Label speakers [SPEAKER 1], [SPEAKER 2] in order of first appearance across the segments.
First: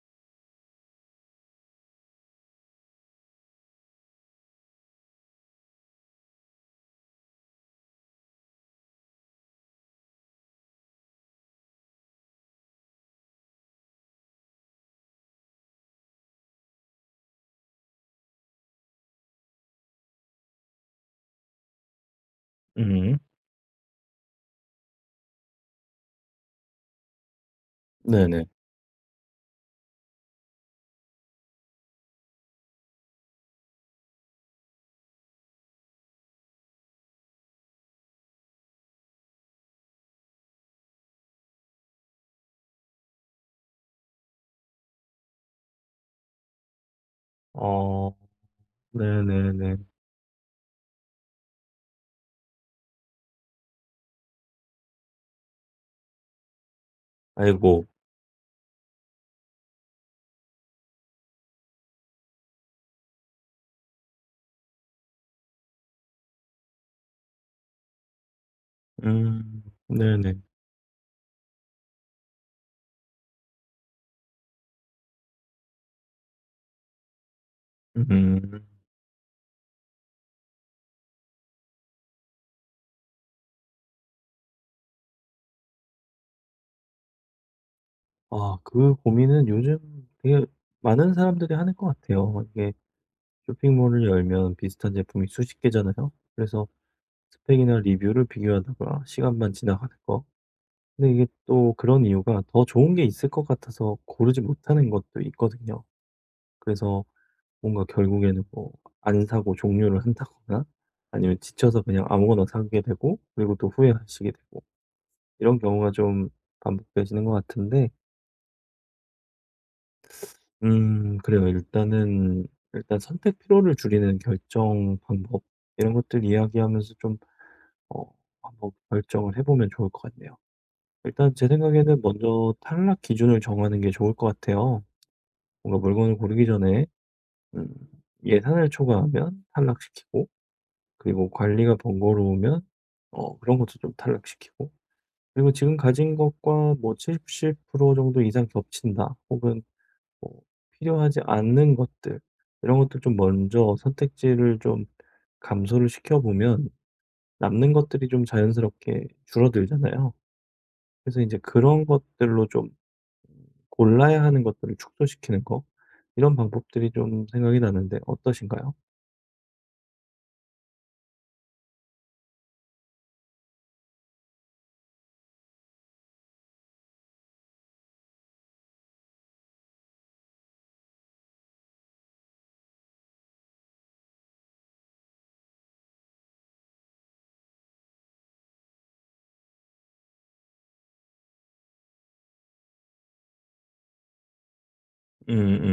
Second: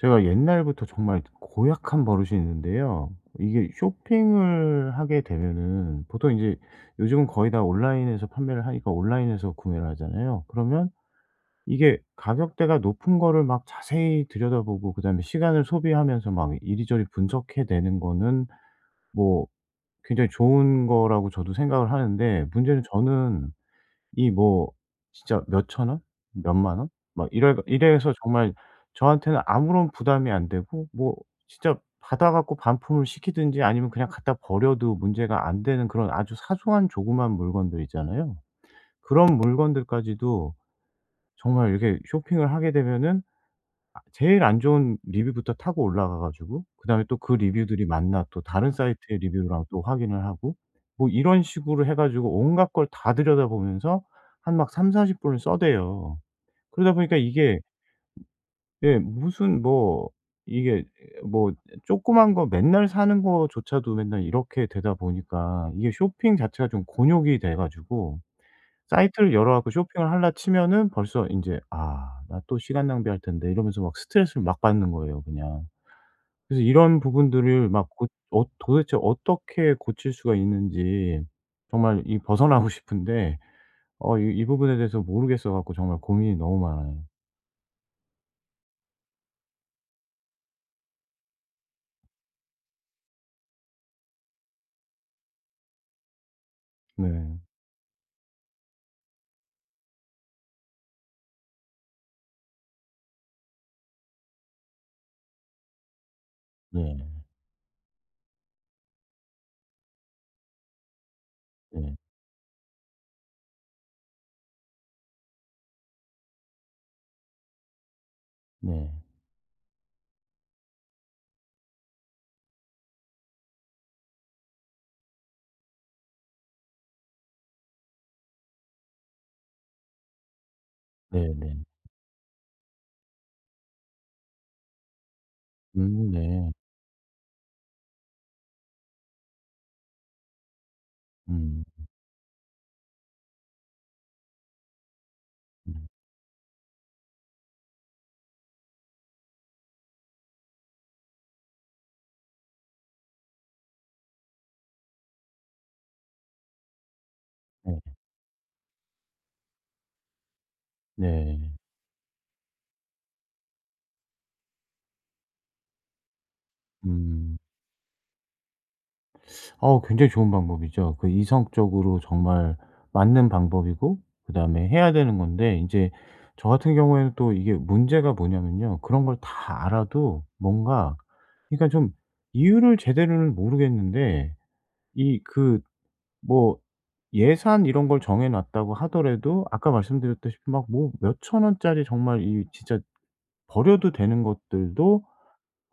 [SPEAKER 1] 제가 옛날부터 정말 고약한 버릇이 있는데요. 이게 쇼핑을 하게 되면은 보통 인제 요즘은 거의 다 온라인에서 판매를 하니까 온라인에서 구매를 하잖아요. 그러면 이게 가격대가 높은 거를 막 자세히 들여다보고 그다음에 시간을 소비하면서 막 이리저리 분석해 내는 거는 뭐 굉장히 좋은 거라고 저도 생각을 하는데, 문제는
[SPEAKER 2] 음.
[SPEAKER 1] 저는 이 뭐 진짜 몇천 원? 몇만 원? 막 이래서
[SPEAKER 2] 네네.
[SPEAKER 1] 정말 저한테는 아무런 부담이 안 되고, 뭐 진짜 받아 갖고 반품을 시키든지 아니면 그냥 갖다 버려도 문제가 안 되는 그런 아주 사소한 조그만 물건들 있잖아요. 그런 물건들까지도 정말 이렇게 쇼핑을 하게 되면은 아 제일 안 좋은 리뷰부터 타고 올라가 가지고, 그다음에 또 그 리뷰들이
[SPEAKER 2] 어.
[SPEAKER 1] 맞나 또 다른 사이트의 리뷰랑
[SPEAKER 2] 네네네.
[SPEAKER 1] 또 확인을 하고 뭐 이런 식으로 해 가지고 온갖 걸 다 들여다보면서 한 막 삼 사십 분을 써대요. 그러다 보니까 이게
[SPEAKER 2] 아이고.
[SPEAKER 1] 예 무슨 뭐 이게 뭐 조그만 거 맨날 사는 거조차도 맨날 이렇게 되다 보니까 이게 쇼핑 자체가 좀 곤욕이 돼 가지고, 사이트를 열어
[SPEAKER 2] 음.
[SPEAKER 1] 갖고 쇼핑을 하려
[SPEAKER 2] 네네.
[SPEAKER 1] 치면은 벌써 인제 '아 나 또 시간 낭비할 텐데.' 이러면서 막 스트레스를 막 받는 거예요 그냥. 그래서 이런 부분들을 막 고 어
[SPEAKER 2] 음.
[SPEAKER 1] 도대체 어떻게 고칠 수가 있는지 정말 이 벗어나고 싶은데, 이 부분에 대해서 모르겠어 갖고 정말 고민이 너무 많아요.
[SPEAKER 2] 아, 그 고민은 요즘 되게 많은 사람들이 하는 것 같아요. 이게 쇼핑몰을 열면 비슷한 제품이 수십 개잖아요. 그래서
[SPEAKER 1] 네.
[SPEAKER 2] 스펙이나 리뷰를 비교하다가 시간만 지나가는 거. 근데 이게 또 그런 이유가 더 좋은 게 있을 것 같아서 고르지 못하는 것도 있거든요.
[SPEAKER 1] 네.
[SPEAKER 2] 그래서 뭔가 결국에는 뭐 안 사고 종류를 한다거나 아니면 지쳐서
[SPEAKER 1] 네.
[SPEAKER 2] 그냥 아무거나 사게 되고 그리고 또 후회하시게 되고 이런 경우가 좀 반복되시는 것 같은데
[SPEAKER 1] 네.
[SPEAKER 2] 그래요. 일단 선택 피로를 줄이는 결정 방법 이런 것들 이야기하면서 좀 어 한번 결정을 해 보면 좋을 것 같네요. 일단 제
[SPEAKER 1] 네네.
[SPEAKER 2] 생각에는 먼저 탈락 기준을 정하는 게 좋을 것 같아요. 뭔가 물건을 고르기
[SPEAKER 1] 네.
[SPEAKER 2] 전에 음 예산을 초과하면 탈락시키고 그리고
[SPEAKER 1] 음.
[SPEAKER 2] 관리가 번거로우면 그런 것도 좀 탈락시키고 그리고 지금
[SPEAKER 1] 음
[SPEAKER 2] 가진 것과 뭐 70% 정도 이상 겹친다 혹은 뭐 필요하지 않는 것들 이런 것들 좀 먼저 선택지를 좀 감소를 시켜보면 남는
[SPEAKER 1] 네.
[SPEAKER 2] 것들이 좀 자연스럽게 줄어들잖아요. 그래서 이제
[SPEAKER 1] 네.
[SPEAKER 2] 그런 것들로 좀 골라야 하는 것들을 축소시키는 거 이런 방법들이 좀
[SPEAKER 1] 음.
[SPEAKER 2] 생각이 나는데 어떠신가요?
[SPEAKER 1] 어 굉장히 좋은 방법이죠. 그 이성적으로 정말 맞는 방법이고, 그다음에 해야 되는 건데 이제 저 같은 경우에는 또 이게 문제가 뭐냐면요. 그런 걸 다 알아도 뭔가, 그러니까 좀 이유를 제대로는 모르겠는데, 이 그 뭐 예산 이런 걸 정해 놨다고 하더라도 아까 말씀드렸다시피 막 뭐 몇천 원짜리 정말 이 진짜 버려도 되는 것들도,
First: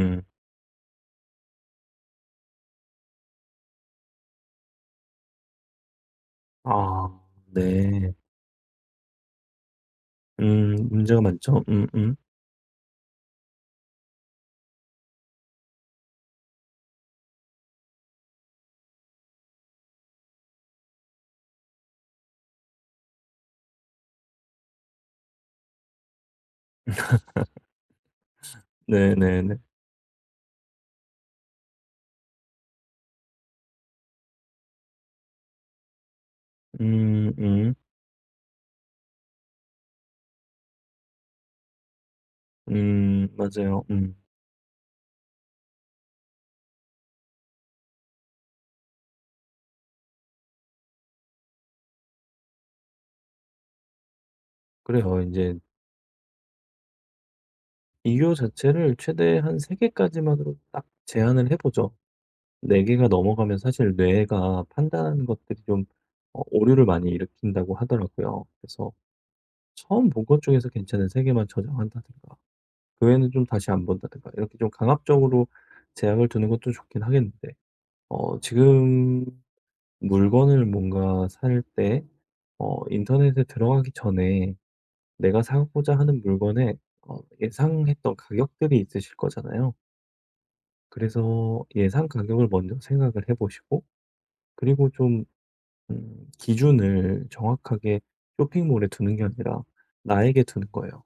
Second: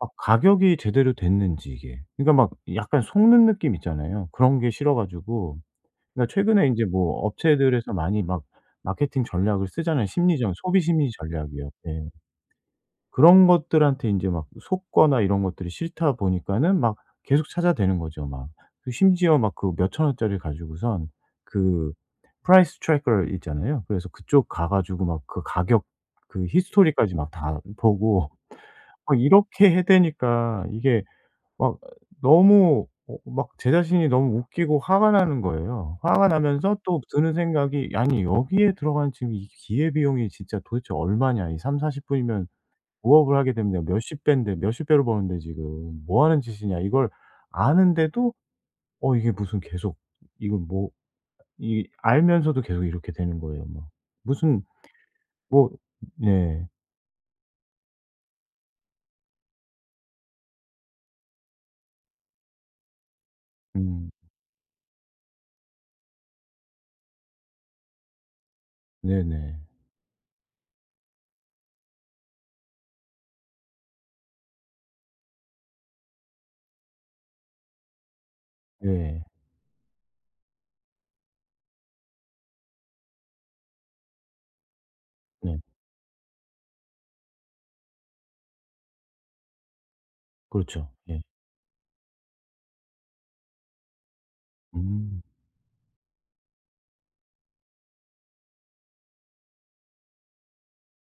[SPEAKER 1] 아 가격이 제대로 됐는지 이게. 그러니까 막 약간 속는 느낌 있잖아요. 그런 게 싫어 가지고, 그러니까 최근에 인제
[SPEAKER 2] 아,
[SPEAKER 1] 뭐 업체들에서
[SPEAKER 2] 네.
[SPEAKER 1] 많이 막 마케팅 전략을 쓰잖아요. 심리전, 소비
[SPEAKER 2] 음,
[SPEAKER 1] 심리
[SPEAKER 2] 문제가 많죠.
[SPEAKER 1] 전략이요. 예.
[SPEAKER 2] 음음.
[SPEAKER 1] 그런 것들한테 인제 막 속거나 이런 것들이 싫다 보니까는 막 계속 찾아대는 거죠 막. 그 심지어 막 그 몇천 원짜리 가지고선 그 price tracker 있잖아요. 그래서 그쪽 가 가지고 막 그 가격 그 히스토리까지 막 다 보고 막
[SPEAKER 2] 네네네.
[SPEAKER 1] 이렇게 해대니까 이게 막 너무 막 제 자신이 너무 웃기고 화가 나는 거예요. 화가 나면서 또
[SPEAKER 2] 음
[SPEAKER 1] 드는
[SPEAKER 2] 음.
[SPEAKER 1] 생각이 '아니 여기에 들어간 지금 이 기회비용이 진짜 도대체 얼마냐. 이 30-40 분이면
[SPEAKER 2] 음,
[SPEAKER 1] 부업을 하게 되면 내가
[SPEAKER 2] 맞아요. 음.
[SPEAKER 1] 몇십 배인데 몇십 배로 버는데 지금 뭐 하는 짓이냐.' 이걸 아는데도 이게 무슨 계속 이건 뭐 이 알면서도 계속 이렇게 되는 거예요 막. 무슨
[SPEAKER 2] 그래요. 이제
[SPEAKER 1] 뭐. 네.
[SPEAKER 2] 이유 자체를 최대한 3개 개까지만으로 딱 제한을 해 보죠. 4개 개가 넘어가면 사실
[SPEAKER 1] 음.
[SPEAKER 2] 뇌가 판단하는 것들이 좀 오류를 많이 일으킨다고 하더라고요. 그래서
[SPEAKER 1] 네네.
[SPEAKER 2] 처음 본 것 중에서 괜찮은 3개 개만 저장한다든가 그 외에는 좀 다시 안 본다든가 이렇게 좀 강압적으로 제약을 두는 것도 좋긴 하겠는데
[SPEAKER 1] 예.
[SPEAKER 2] 지금 물건을 뭔가 살 때 인터넷에 들어가기 전에 내가
[SPEAKER 1] 네.
[SPEAKER 2] 사고자 하는 물건에 예상했던 가격들이 있으실 거잖아요.
[SPEAKER 1] 그렇죠. 예.
[SPEAKER 2] 그래서 예상 가격을 먼저 생각을 해 보시고 그리고
[SPEAKER 1] 음.
[SPEAKER 2] 좀 기준을 정확하게 쇼핑몰에 두는 게 아니라 나에게 두는 거예요.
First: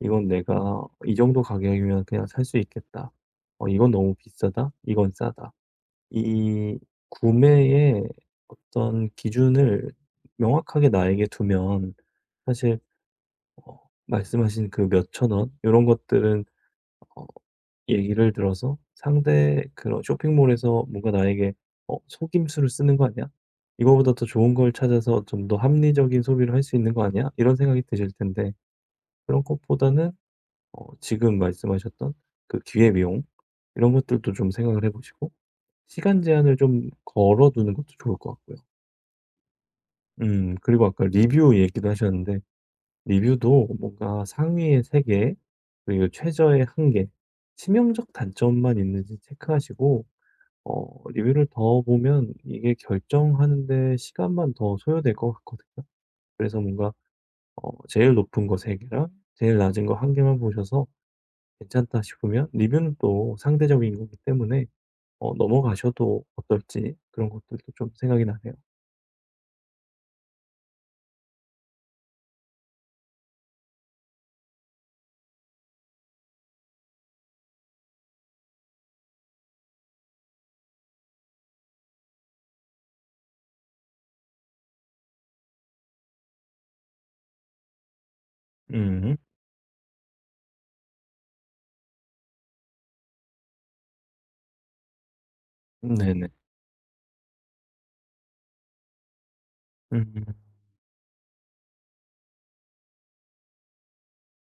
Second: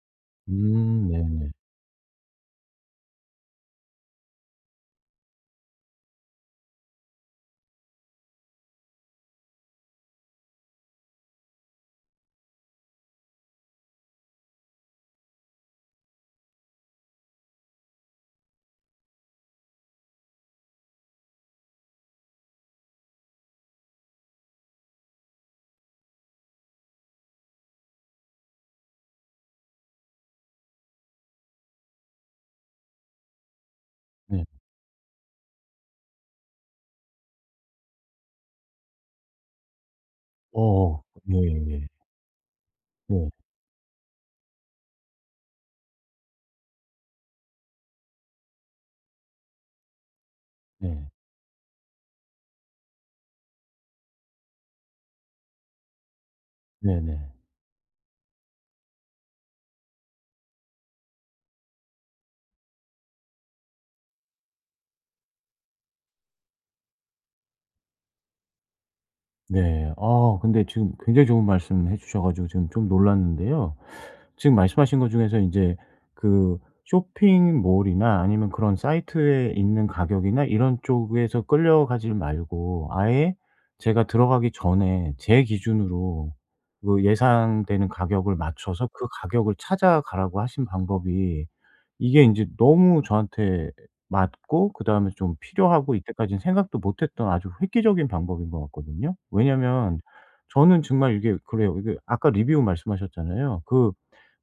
[SPEAKER 2] '이건 내가 이 정도
[SPEAKER 1] 네네.
[SPEAKER 2] 가격이면 그냥 살 수 있겠다. 이건 너무 비싸다. 이건 싸다.' 이 구매의 어떤 기준을 명확하게 나에게 두면 사실 어 말씀하신 그 몇천 원 이런 것들은 어 얘기를 들어서 상대 그런 쇼핑몰에서 뭔가 나에게 속임수를 쓰는 거 아니야? 이거보다 더 좋은 걸 찾아서 좀 더 합리적인 소비를 할 수 있는 거 아니야?' 이런 생각이 드실 텐데 그런 것보다는 지금 말씀하셨던 그 기회 비용 이런 것들도
[SPEAKER 1] 네.
[SPEAKER 2] 좀 생각을 해 보시고 시간 제한을 좀 걸어 두는 것도 좋을 것 같고요. 그리고
[SPEAKER 1] 어.
[SPEAKER 2] 아까 리뷰
[SPEAKER 1] 예예예.
[SPEAKER 2] 얘기도 하셨는데
[SPEAKER 1] 네.
[SPEAKER 2] 리뷰도 뭔가 상위의 3개, 그리고 최저의 1개, 치명적 단점만 있는지 체크하시고,
[SPEAKER 1] 네.
[SPEAKER 2] 리뷰를 더 보면 이게 결정하는데 시간만 더 소요될 것 같거든요. 그래서 뭔가,
[SPEAKER 1] 네네.
[SPEAKER 2] 제일 높은 거 3개랑 제일 낮은 거 1개만 보셔서 괜찮다 싶으면 리뷰는 또 상대적인 거기 때문에 넘어가셔도 어떨지 그런 것들도 좀 생각이 나네요.
[SPEAKER 1] 네. 아 근데 지금 굉장히 좋은 말씀 해 주셔 가지고 지금 좀 놀랐는데요. 지금 말씀하신 것 중에서 인제 그 쇼핑몰이나 아니면 그런 사이트에 있는 가격이나 이런 쪽에서 끌려가지 말고 아예 제가 들어가기 전에 제 기준으로 그 예상되는 가격을 맞춰서 그
[SPEAKER 2] 음,
[SPEAKER 1] 가격을 찾아가라고 하신 방법이, 이게 인제 너무 저한테 맞고 그다음에 좀 필요하고 이때까
[SPEAKER 2] 네네.
[SPEAKER 1] 지는 생각도 못 했던 아주 획기적인 방법인 것 같거든요. 왜냐면
[SPEAKER 2] 음,
[SPEAKER 1] 저는 정말 이게 그래요. 이게 아까 리뷰 말씀하셨잖아요. 그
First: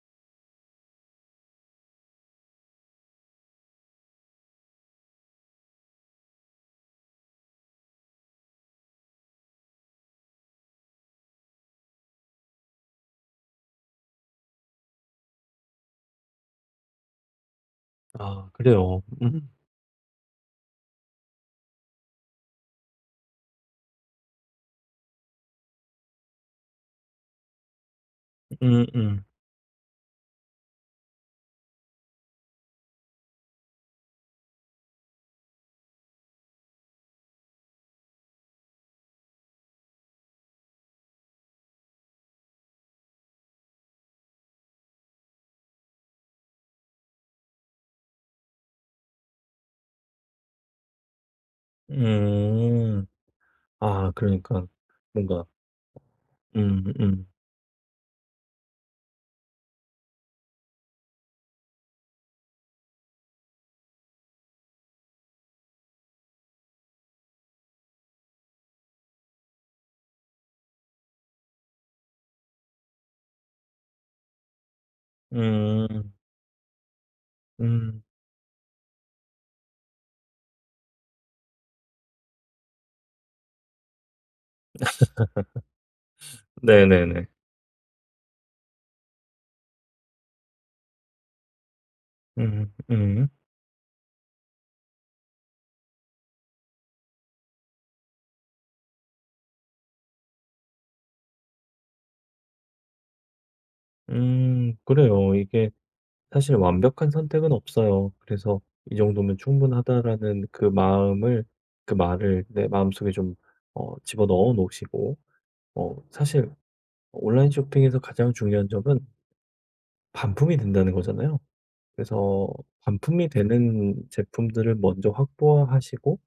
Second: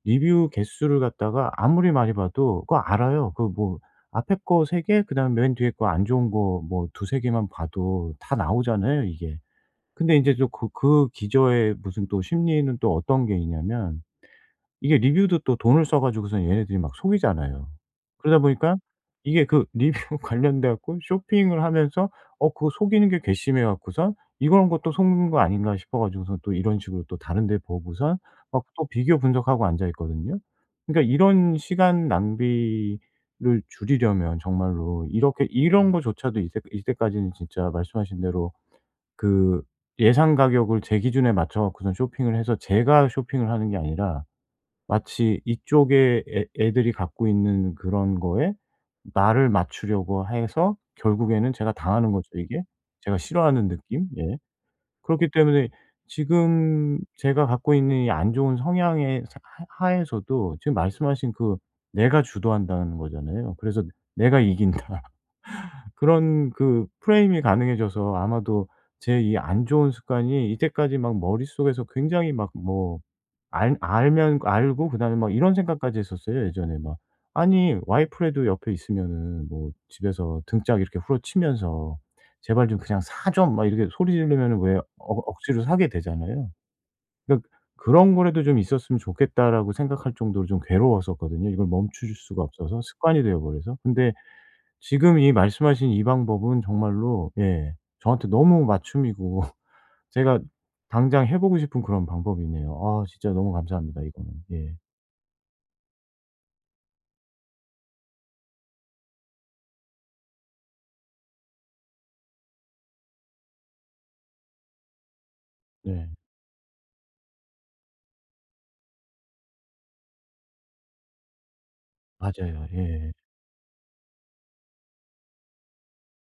[SPEAKER 1] 리뷰 개수를 갖다가 아무리 많이 봐도 그거 알아요. 그 뭐 앞에 거 3개, 그다음에 맨 뒤에 거 안 좋은 거 뭐 두세 개만 봐도 다 나오잖아요 이게. 근데 이제 또 그 기저에 무슨 또 심리는 또 어떤 게 있냐면, 이게 리뷰도 또 돈을 써 가지고선 얘네들이 막 속이잖아요. 그러다
[SPEAKER 2] 아,
[SPEAKER 1] 보니까
[SPEAKER 2] 그래요.
[SPEAKER 1] 이게 그 리뷰 관련돼 갖고 쇼핑을 하면서 그거 속이는 게 괘씸해 갖고선 '이런 것도 속는 거 아닌가?' 싶어 가지고선 또 이런 식으로 또 다른 데 보고선 막 또
[SPEAKER 2] 음,
[SPEAKER 1] 비교
[SPEAKER 2] 음.
[SPEAKER 1] 분석하고 앉아 있거든요. 그러니까 이런 시간 낭비를 줄이려면 정말로 이렇게 이런 거조차도 이때까지는 진짜 말씀하신 대로 그 예상 가격을 제 기준에 맞춰 갖고선 쇼핑을 해서 제가 쇼핑을 하는 게 아니라, 마치 이쪽에 애 애들이 갖고 있는 그런 거에 나를 맞추려고 해서 결국에는 제가 당하는 거죠 이게.
[SPEAKER 2] 음.
[SPEAKER 1] 제가 싫어하는 느낌.
[SPEAKER 2] 아,
[SPEAKER 1] 예.
[SPEAKER 2] 그러니까
[SPEAKER 1] 그렇기
[SPEAKER 2] 뭔가
[SPEAKER 1] 때문에
[SPEAKER 2] 음
[SPEAKER 1] 지금
[SPEAKER 2] 음.
[SPEAKER 1] 제가 갖고 있는 이 안 좋은 성향의 사 하 하에서도 지금 말씀하신 그 내가 주도한다는 거잖아요. 그래서 '내가 이긴다.' 그런 그 프레임이 가능해져서, 아마도 제 이 안 좋은 습관이 이때까지 막 머릿속에서 굉장히 막 뭐 알 알면 알고, 그다음에 막 이런 생각까지
[SPEAKER 2] 음.
[SPEAKER 1] 했었어요 예전에 막. 아니
[SPEAKER 2] 음.
[SPEAKER 1] 와이프라도 옆에 있으면은 뭐 집에서 등짝 이렇게 후려치면서 "제발 좀 그냥 사 좀." 막 이렇게 소리 지르면은 왜 억 억지로 사게 되잖아요.
[SPEAKER 2] 네네네.
[SPEAKER 1] 그러니까 '그런 거라도 좀 있었으면 좋겠다.'라고 생각할 정도로 좀 괴로웠었거든요, 이걸 멈출 수가
[SPEAKER 2] 음
[SPEAKER 1] 없어서 습관이
[SPEAKER 2] 음.
[SPEAKER 1] 되어 버려서. 근데 지금 이 말씀하신 이 방법은 정말로 예 저한테 너무 맞춤이고 제가 당장 해 보고 싶은 그런 방법이네요. 아 진짜 너무 감사합니다 이거는. 예.
[SPEAKER 2] 그래요. 이게 사실 완벽한 선택은 없어요. 그래서 '이 정도면 충분하다.'라는 그 마음을 그 말을 내 마음속에 좀 집어넣어 놓으시고
[SPEAKER 1] 네.
[SPEAKER 2] 사실 온라인 쇼핑에서 가장 중요한 점은 반품이 된다는 거잖아요. 그래서
[SPEAKER 1] 맞아요. 예.
[SPEAKER 2] 반품이 되는 제품들을 먼저 확보하시고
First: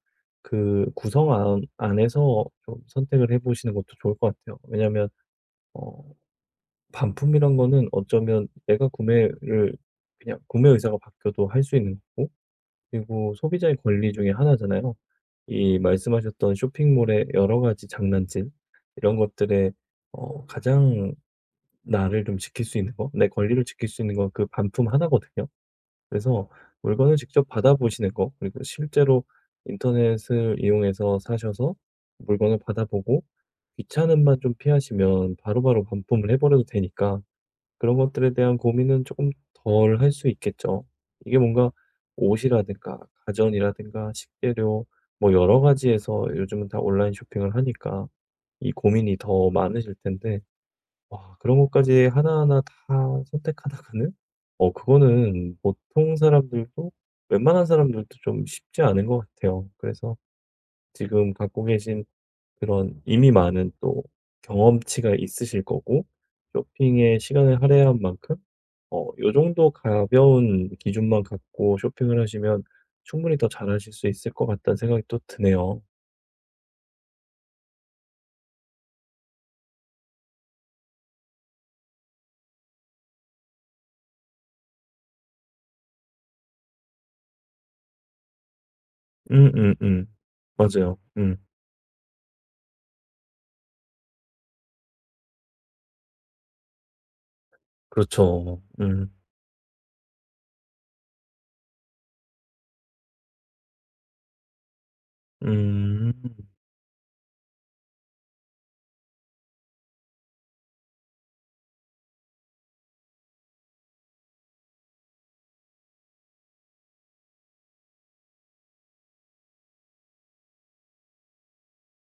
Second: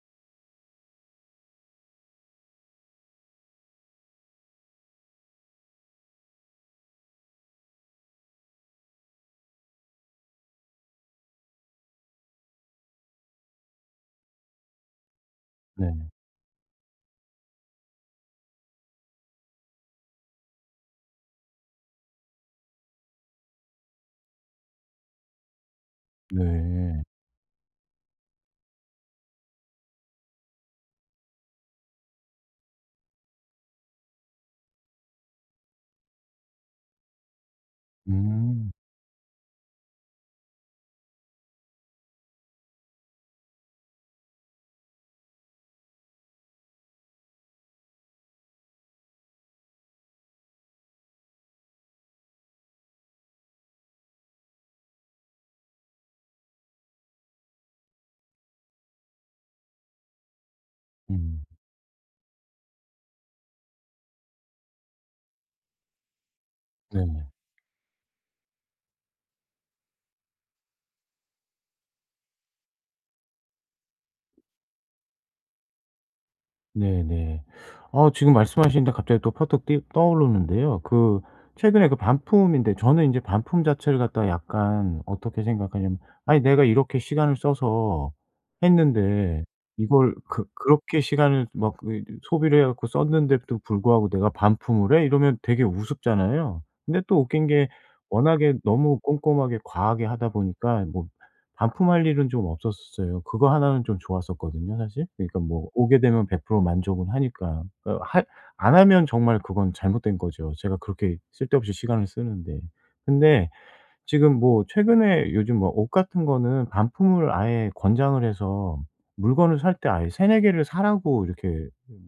[SPEAKER 2] 그 구성 안 안에서 좀 선택을 해 보시는 것도 좋을 것 같아요. 왜냐하면 어 반품이란 거는 어쩌면 내가 구매를 그냥 구매 의사가 바뀌어도 할 수 있는 거고 그리고 소비자의 권리 중에 하나잖아요. 이
[SPEAKER 1] 네.
[SPEAKER 2] 말씀하셨던 쇼핑몰의 여러 가지 장난질 이런 것들에 가장 나를 좀 지킬 수 있는 거, 내 권리를 지킬 수 있는 건 그 반품 하나거든요. 그래서
[SPEAKER 1] 네.
[SPEAKER 2] 물건을 직접 받아보시는 거, 그리고 실제로 인터넷을 이용해서 사셔서 물건을 받아보고 귀찮은만좀 피하시면 바로바로 반품을 해버려도 되니까 그런 것들에 대한
[SPEAKER 1] 음.
[SPEAKER 2] 고민은 조금 덜 할 수 있겠죠. 이게 뭔가 옷이라든가 가전이라든가 식재료 뭐 여러 가지에서 요즘은 다 온라인 쇼핑을 하니까 이 고민이 더 많으실 텐데 와, 그런 것까지 하나하나 다 선택하다가는 그거는 보통 사람들도 웬만한 사람들도 좀 쉽지 않은 것 같아요. 그래서 지금
[SPEAKER 1] 음.
[SPEAKER 2] 갖고 계신 그런 이미 많은 또 경험치가 있으실 거고 쇼핑에
[SPEAKER 1] 네.
[SPEAKER 2] 시간을 할애한 만큼 요 정도 가벼운 기준만 갖고 쇼핑을 하시면 충분히 더 잘하실 수 있을 것 같다는 생각이 또 드네요.
[SPEAKER 1] 네네. 아 지금 말씀하시는데 갑자기 또 퍼뜩 떠오르는데요. 그 최근에 그 반품인데, 저는 이제 반품 자체를 갖다가 약간 어떻게 생각하냐면 '아니 내가 이렇게 시간을 써서 했는데
[SPEAKER 2] 음음음.
[SPEAKER 1] 이걸 그
[SPEAKER 2] 맞아요.
[SPEAKER 1] 그렇게
[SPEAKER 2] 음.
[SPEAKER 1] 시간을 막 그 소비를 해 갖고 썼는데도 불구하고 내가 반품을 해?' 이러면 되게 우습잖아요. 근데 또 웃긴 게 워낙에
[SPEAKER 2] 그렇죠.
[SPEAKER 1] 너무
[SPEAKER 2] 음.
[SPEAKER 1] 꼼꼼하게 과하게 하다 보니까 뭐 반품할 일은 좀 없었었어요. 그거 하나는 좀 좋았었거든요 사실. 그러니까 뭐 오게
[SPEAKER 2] 음.
[SPEAKER 1] 되면 100% 만족은 하니까. 어, 할 안 하면 정말 그건 잘못된 거죠. 제가 그렇게 쓸데없이 시간을 쓰는데. 근데 지금 뭐 최근에 요즘 뭐 옷 같은 거는 반품을 아예 권장을 해서 물건을 살 때 아예 세네 개를 사라고 이렇게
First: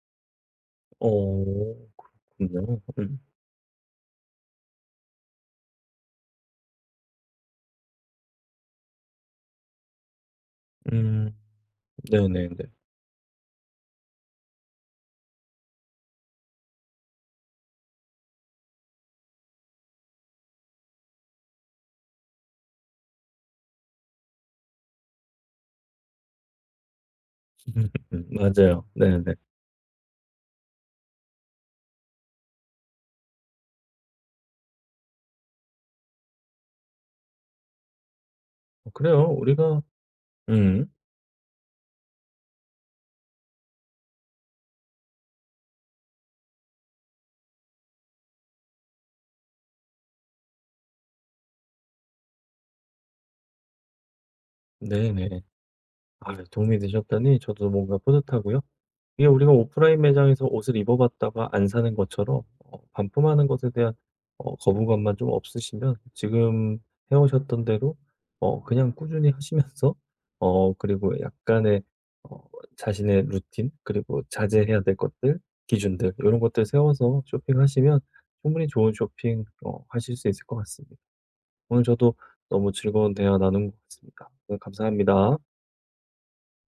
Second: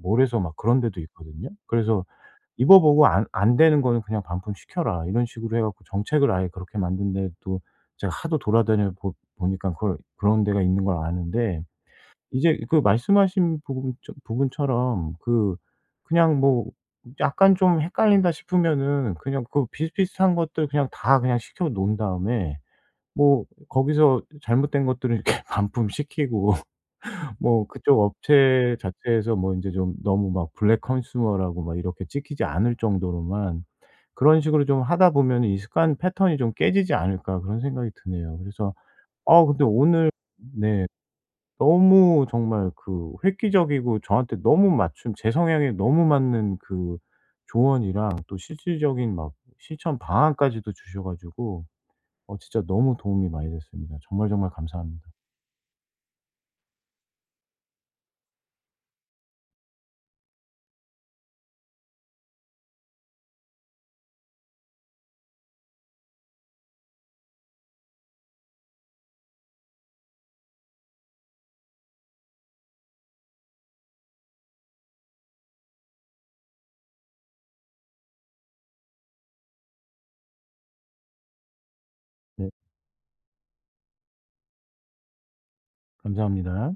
[SPEAKER 1] 몰에서 막 그런 데도
[SPEAKER 2] 어,
[SPEAKER 1] 있거든요. 그래서
[SPEAKER 2] 그렇군요.
[SPEAKER 1] 입어보고
[SPEAKER 2] 음.
[SPEAKER 1] 안 되는 거는 그냥 반품시켜라. 이런 식으로 해 갖고 정책을 아예 그렇게 만든 데도 제가 하도 돌아다녀 보 보니까 그걸 그런 데가 있는 걸
[SPEAKER 2] 음
[SPEAKER 1] 아는데,
[SPEAKER 2] 네네네.
[SPEAKER 1] 이제 그 말씀하신 부분 부분처럼 그 그냥 뭐 약간 좀 헷갈린다 싶으면은 그냥 그 비슷비슷한 것들 그냥 다 그냥 시켜 놓은 다음에 뭐 거기서 잘못된 것들은 이렇게 반품시키고 뭐 그쪽
[SPEAKER 2] 음,
[SPEAKER 1] 업체
[SPEAKER 2] 맞아요.
[SPEAKER 1] 자체에서
[SPEAKER 2] 네네.
[SPEAKER 1] 뭐 이제 좀 너무 막 블랙 컨슈머라고 막 이렇게 찍히지 않을 정도로만 그런 식으로 좀 하다 보면은 이 습관 패턴이 좀 깨지지 않을까 그런 생각이 드네요. 그래서
[SPEAKER 2] 어, 그래요.
[SPEAKER 1] 아 근데
[SPEAKER 2] 우리가
[SPEAKER 1] 오늘 네
[SPEAKER 2] 음
[SPEAKER 1] 너무 정말 그 획기적이고 저한테 너무 맞춤, 제 성향에 너무 맞는 그 조언이랑 또 실질적인 막 실천 방안까지도 주셔 가지고 진짜 너무 도움이 많이 됐습니다. 정말 정말 감사합니다.
[SPEAKER 2] 네네. 아, 네. 도움이 되셨다니 저도 뭔가 뿌듯하고요. 이게 우리가 오프라인 매장에서 옷을 입어봤다가 안 사는 것처럼 반품하는 것에 대한 거부감만 좀 없으시면 지금 해오셨던 대로 그냥 꾸준히 하시면서 그리고 약간의 어, 자신의 루틴 그리고 자제해야 될 것들 기준들 이런 것들 세워서 쇼핑하시면 충분히 좋은 쇼핑 하실 수 있을 것 같습니다. 오늘 저도
[SPEAKER 1] 네
[SPEAKER 2] 너무 즐거운 대화 나눈 것 같습니다. 오늘 감사합니다.
[SPEAKER 1] 감사합니다.